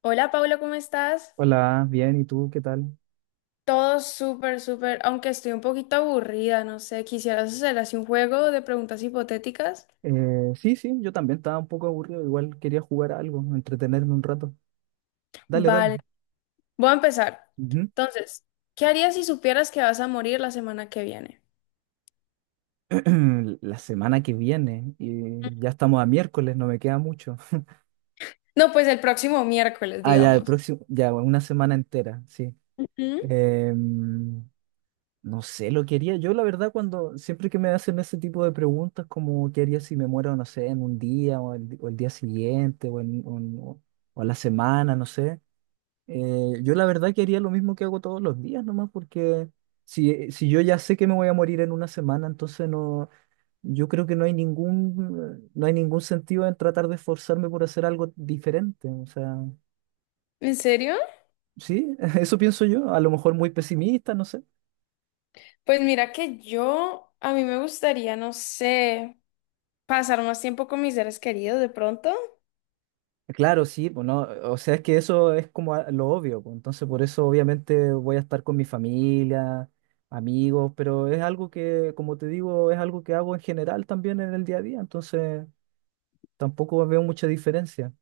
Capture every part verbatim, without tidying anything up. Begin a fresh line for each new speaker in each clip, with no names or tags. Hola Paula, ¿cómo estás?
Hola, bien, ¿y tú qué tal?
Todo súper, súper, aunque estoy un poquito aburrida, no sé, quisieras hacer así un juego de preguntas hipotéticas.
Eh, sí, sí, yo también estaba un poco aburrido, igual quería jugar a algo, entretenerme un rato. Dale, dale.
Vale, voy a empezar.
Ujú.
Entonces, ¿qué harías si supieras que vas a morir la semana que viene?
La semana que viene, y ya estamos a miércoles, no me queda mucho.
No, pues el próximo miércoles,
Ah, ya, el
digamos.
próximo, ya, una semana entera, sí.
¿Mm?
Em, no sé, lo quería yo, la verdad, cuando siempre que me hacen ese tipo de preguntas, como qué haría si me muero, no sé, en un día o el, o el día siguiente o, en, o en- o a la semana, no sé. Eh, yo la verdad que haría lo mismo que hago todos los días nomás, porque si, eh, si yo ya sé que me voy a morir en una semana, entonces no, yo creo que no hay ningún, no hay ningún sentido en tratar de esforzarme por hacer algo diferente. O sea,
¿En serio?
sí, eso pienso yo, a lo mejor muy pesimista, no sé.
Pues mira que yo, a mí me gustaría, no sé, pasar más tiempo con mis seres queridos de pronto.
Claro, sí, pues no, o sea, es que eso es como a- lo obvio, pues, entonces por eso obviamente voy a estar con mi familia, amigos, pero es algo que, como te digo, es algo que hago en general también en el día a día, entonces tampoco veo mucha diferencia.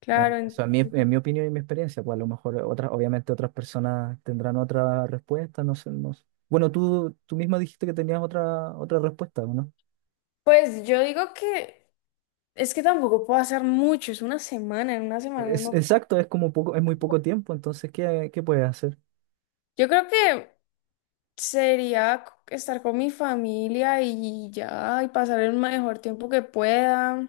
Claro,
En- O
en-
sea, en mi, en mi opinión y mi experiencia, pues a lo mejor otras, obviamente otras personas tendrán otra respuesta, no sé, no sé. Bueno, tú, tú misma dijiste que tenías otra, otra respuesta, ¿o ¿no?
pues yo digo que es que tampoco puedo hacer mucho, es una semana, en una semana
Es,
no.
exacto, es como poco, es muy poco tiempo, entonces, ¿qué, ¿qué puedes hacer?
Yo creo que sería c- estar con mi familia y ya, y pasar el mejor tiempo que pueda.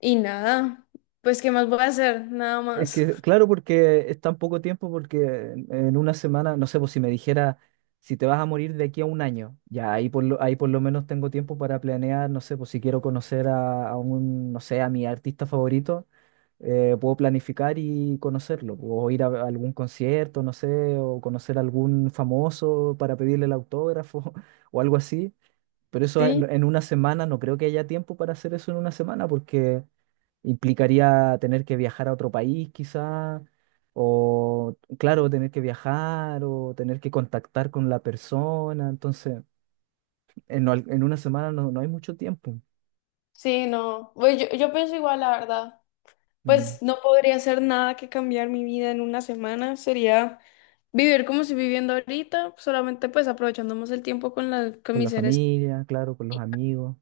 Y nada, pues ¿qué más voy a hacer? Nada
Es
más.
que, claro, porque es tan poco tiempo, porque en, en una semana, no sé, pues si me dijera, si te vas a morir de aquí a un año, ya ahí por lo, ahí por lo menos tengo tiempo para planear, no sé, pues si quiero conocer a, a un, no sé, a mi artista favorito, eh, puedo planificar y conocerlo, o ir a a algún concierto, no sé, o conocer a algún famoso para pedirle el autógrafo o algo así. Pero eso en,
Sí.
en una semana, no creo que haya tiempo para hacer eso en una semana, porque implicaría tener que viajar a otro país quizá, o claro, tener que viajar o tener que contactar con la persona. Entonces, en, al- en una semana no, no hay mucho tiempo.
Sí, no. Pues yo, yo pienso igual, la verdad.
Mm.
Pues no podría hacer nada que cambiar mi vida en una semana. Sería vivir como estoy viviendo ahorita, solamente pues aprovechando más el tiempo con, la, con
Con
mis
la
seres.
familia, claro, con los amigos.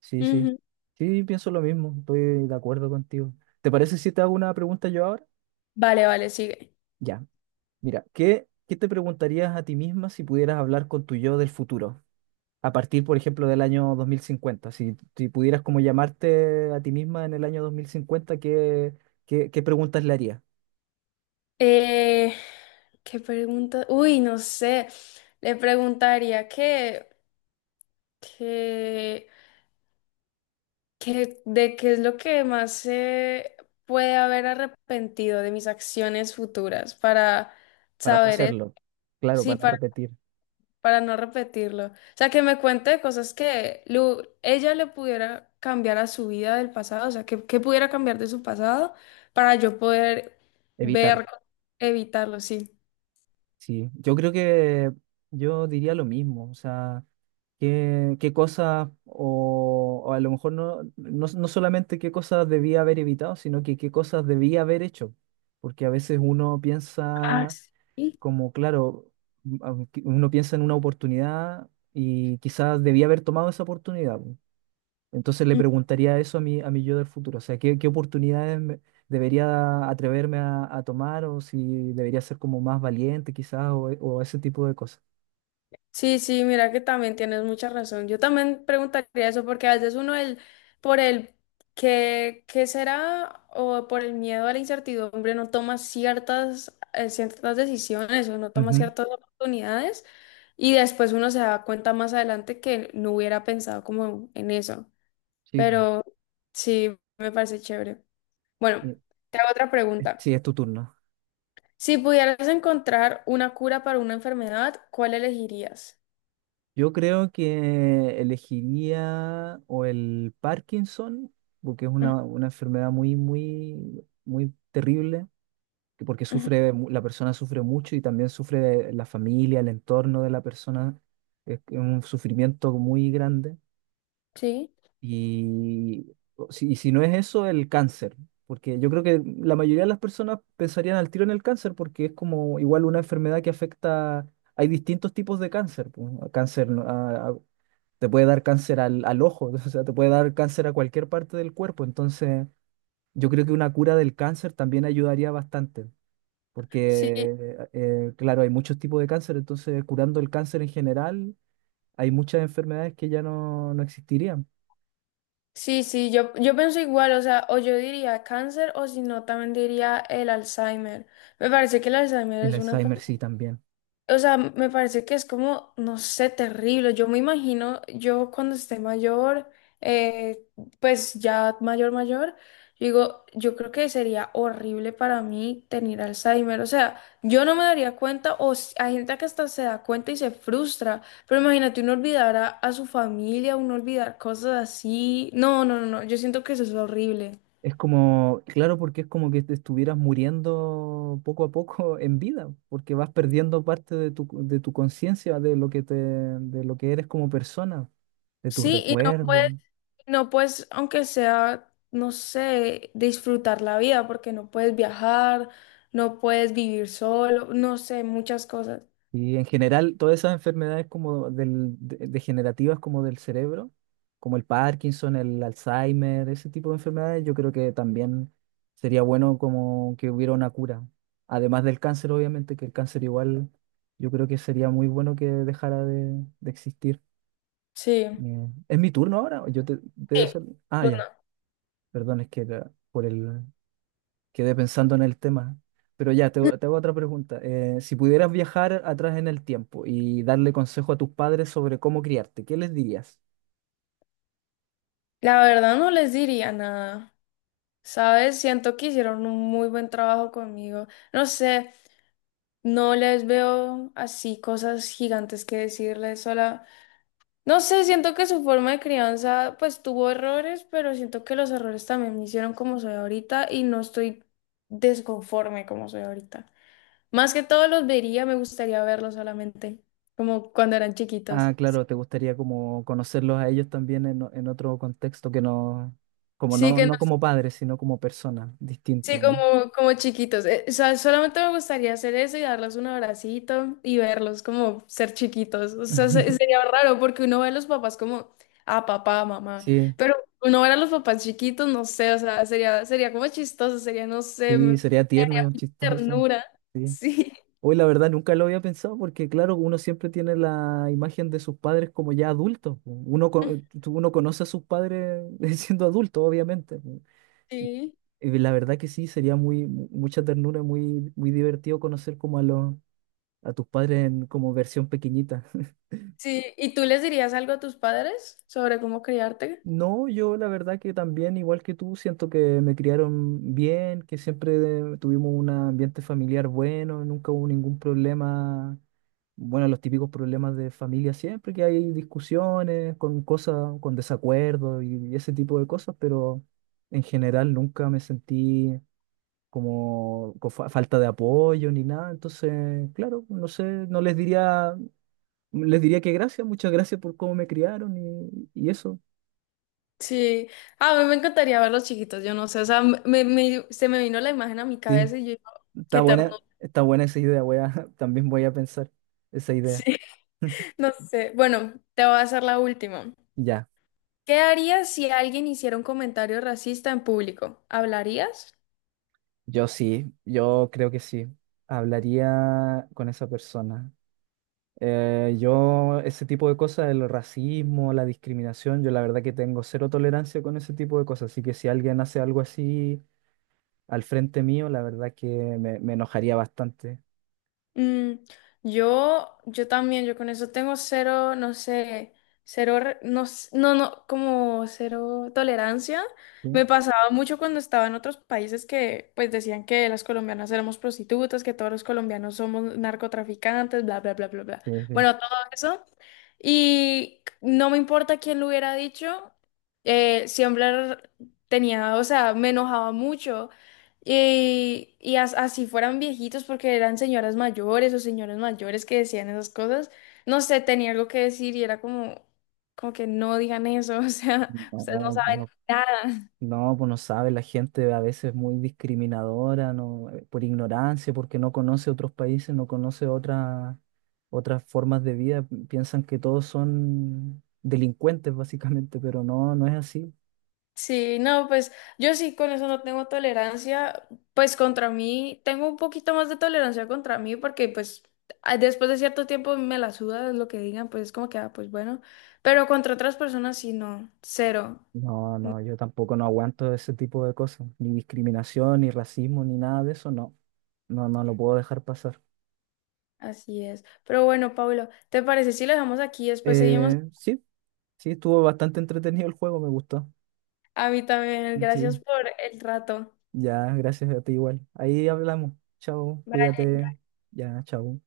Sí, sí.
Ujú.
Sí, pienso lo mismo, estoy de acuerdo contigo. ¿Te parece si te hago una pregunta yo ahora?
Vale, vale, sigue.
Ya. Mira, ¿qué, ¿qué te preguntarías a ti misma si pudieras hablar con tu yo del futuro? A partir, por ejemplo, del año dos mil cincuenta. Si, si pudieras como llamarte a ti misma en el año dos mil cincuenta, ¿qué, qué, ¿qué preguntas le harías?
Eh, ¿qué pregunta? Uy, no sé. Le preguntaría que, que, que de qué es lo que más se puede haber arrepentido de mis acciones futuras para
Para no
saber, e-
hacerlo. Claro,
sí,
para no
para,
repetir,
para no repetirlo. O sea, que me cuente cosas que lu- ella le pudiera cambiar a su vida del pasado, o sea, que, que pudiera cambiar de su pasado para yo poder
evitarlo.
ver, evitarlo, sí.
Sí, yo creo que yo diría lo mismo. O sea, qué, qué cosas, o, o a lo mejor no, no, no solamente qué cosas debía haber evitado, sino que qué cosas debía haber hecho. Porque a veces uno
Ah,
piensa
sí.
como, claro, m- aunque uno piensa en una oportunidad y quizás debía haber tomado esa oportunidad, po. Entonces le preguntaría eso a mi, a mi yo del futuro. O sea, ¿qué, ¿qué oportunidades me- debería atreverme a, a tomar o si debería ser como más valiente quizás o, o ese tipo de cosas?
Sí, sí, mira que también tienes mucha razón. Yo también preguntaría eso porque a veces uno el, por el que, qué será o por el miedo a la incertidumbre no toma ciertas, eh, ciertas decisiones o no toma
Ujú.
ciertas oportunidades y después uno se da cuenta más adelante que no hubiera pensado como en eso.
Sí, po.
Pero sí, me parece chévere. Bueno,
Eh,
te hago otra pregunta.
Sí, es tu turno.
Si pudieras encontrar una cura para una enfermedad, ¿cuál elegirías?
Yo creo que elegiría o el Parkinson, porque es
Ujú,
una, una enfermedad muy, muy, muy terrible, que porque
ujú,
sufre, mu- la persona sufre mucho y también sufre la familia, el entorno de la persona. Es que es un sufrimiento muy grande.
sí.
Y o si, y si no es eso, el cáncer, porque yo creo que la mayoría de las personas pensarían al tiro en el cáncer, porque es como igual una enfermedad que afecta, hay distintos tipos de cáncer, pues, cáncer, ¿no? Te puede dar cáncer al, al ojo, o sea, te puede dar cáncer a cualquier parte del cuerpo. Entonces, yo creo que una cura del cáncer también ayudaría bastante,
Sí,
porque, eh, claro, hay muchos tipos de cáncer, entonces curando el cáncer en general, hay muchas enfermedades que ya no, no existirían.
sí, sí, yo, yo pienso igual, o sea, o yo diría cáncer o si no, también diría el Alzheimer. Me parece que el Alzheimer
El
es una
Alzheimer
enfermedad.
sí también.
O sea, me parece que es como, no sé, terrible. Yo me imagino, yo cuando esté mayor, eh, pues ya mayor, mayor, yo digo, yo creo que sería horrible para mí tener Alzheimer. O sea, yo no me daría cuenta, o s- hay gente que hasta se da cuenta y se frustra, pero imagínate uno olvidar a, a su familia, uno olvidar cosas así. No, no, no, no, yo siento que eso es horrible.
Es como, claro, porque es como que te estuvieras muriendo poco a poco en vida, porque vas perdiendo parte de tu, de tu conciencia, de lo que te, de lo que eres como persona, de tus
Sí, y no puede.
recuerdos.
No, pues, aunque sea, no sé, disfrutar la vida, porque no puedes viajar, no puedes vivir solo, no sé, muchas cosas.
Y en general, todas esas enfermedades como del, de- degenerativas como del cerebro, como el Parkinson, el Alzheimer, ese tipo de enfermedades, yo creo que también sería bueno como que hubiera una cura. Además del cáncer, obviamente, que el cáncer igual, yo creo que sería muy bueno que dejara de, de existir.
Sí.
Eh, ¿es mi turno ahora? Yo te, te
Sí,
doy- Ah,
pues
ya,
no.
perdón, es que era por el, Quedé pensando en el tema. Pero ya, te, te hago otra pregunta. Eh, si pudieras viajar atrás en el tiempo y darle consejo a tus padres sobre cómo criarte, ¿qué les dirías?
La verdad no les diría nada. ¿Sabes? Siento que hicieron un muy buen trabajo conmigo. No sé, no les veo así cosas gigantes que decirles. Solo, no sé, siento que su forma de crianza pues tuvo errores, pero siento que los errores también me hicieron como soy ahorita y no estoy desconforme como soy ahorita. Más que todo los vería, me gustaría verlos solamente, como cuando eran chiquitos.
Ah, claro, te gustaría como conocerlos a ellos también en, en otro contexto que no, como
Sí
no,
que
no como padres, sino como personas,
sí,
distinto, ¿no?
como, como chiquitos. Eh, o sea, solamente me gustaría hacer eso y darles un abracito y verlos como ser chiquitos. O sea, se- sería raro porque uno ve a los papás como, ah, papá, mamá.
Sí,
Pero uno ver a los papás chiquitos, no sé, o sea, sería, sería como chistoso, sería, no sé, me-
sí,
me
sería tierno
daría
y chistoso.
ternura.
Sí.
Sí,
Hoy la verdad nunca lo había pensado porque claro, uno siempre tiene la imagen de sus padres como ya adultos, po. Uno, co- uno conoce a sus padres siendo adultos, obviamente, po. Y,
sí,
y la verdad que sí, sería muy, mu- mucha ternura, muy, muy divertido conocer como a los, a tus padres en como versión pequeñita.
sí. ¿Y tú les dirías algo a tus padres sobre cómo criarte?
No, yo la verdad que también, igual que tú, siento que me criaron bien, que siempre tuvimos un ambiente familiar bueno, nunca hubo ningún problema, bueno, los típicos problemas de familia siempre, que hay discusiones con cosas, con desacuerdos y ese tipo de cosas, pero en general nunca me sentí como con fa- falta de apoyo ni nada, entonces, claro, no sé, no les diría, les diría que gracias, muchas gracias por cómo me criaron y, y eso,
Sí, a mí me encantaría verlos chiquitos, yo no sé, o sea, me, me- se me vino la imagen a mi
sí.
cabeza y yo, qué
Está buena,
ternura.
está buena esa idea, voy a, también voy a pensar esa idea.
Sí. No sé. Bueno, te voy a hacer la última.
Ya,
¿Qué harías si alguien hiciera un comentario racista en público? ¿Hablarías?
yo sí, yo creo que sí. Hablaría con esa persona. Eh, yo, ese tipo de cosas, el racismo, la discriminación, yo la verdad que tengo cero tolerancia con ese tipo de cosas. Así que si alguien hace algo así al frente mío, la verdad que me, me enojaría bastante.
Mm, yo, yo también, yo con eso tengo cero, no sé, cero, re- no, s- no, no, como cero tolerancia.
Sí,
Me pasaba mucho cuando estaba en otros países que pues decían que las colombianas éramos prostitutas, que todos los colombianos somos narcotraficantes, bla, bla, bla, bla, bla.
sí, sí.
Bueno, todo eso. Y no me importa quién lo hubiera dicho, eh, siempre tenía, o sea, me enojaba mucho y, y as- así fueran viejitos, porque eran señoras mayores o señores mayores que decían esas cosas, no sé, tenía algo que decir y era como, como que no digan eso, o sea, ustedes no
No,
saben
no.
nada.
No, pues no sabe, la gente a veces es muy discriminadora, no, eh, por ignorancia, porque no conoce otros países, no conoce otras otras formas de vida, pi- piensan que todos son delincuentes básicamente, pero no, no es así.
Sí, no, pues yo sí con eso no tengo tolerancia, pues contra mí, tengo un poquito más de tolerancia contra mí, porque pues a- después de cierto tiempo me la suda lo que digan, pues es como que, ah, pues bueno, pero contra otras personas sí, no, cero.
No, no, yo tampoco no aguanto ese tipo de cosas, ni discriminación, ni racismo, ni nada de eso, no, no, no lo puedo dejar pasar.
Así es. Pero bueno, Pablo, ¿te parece si lo dejamos aquí? Y después seguimos.
Eh, sí, sí, estuvo bastante entretenido el juego, me gustó.
A mí también. Gracias
Sí.
por el rato.
Ya, gracias a ti igual. Ahí hablamos. Chao,
Vale,
cuídate. Ya, chao.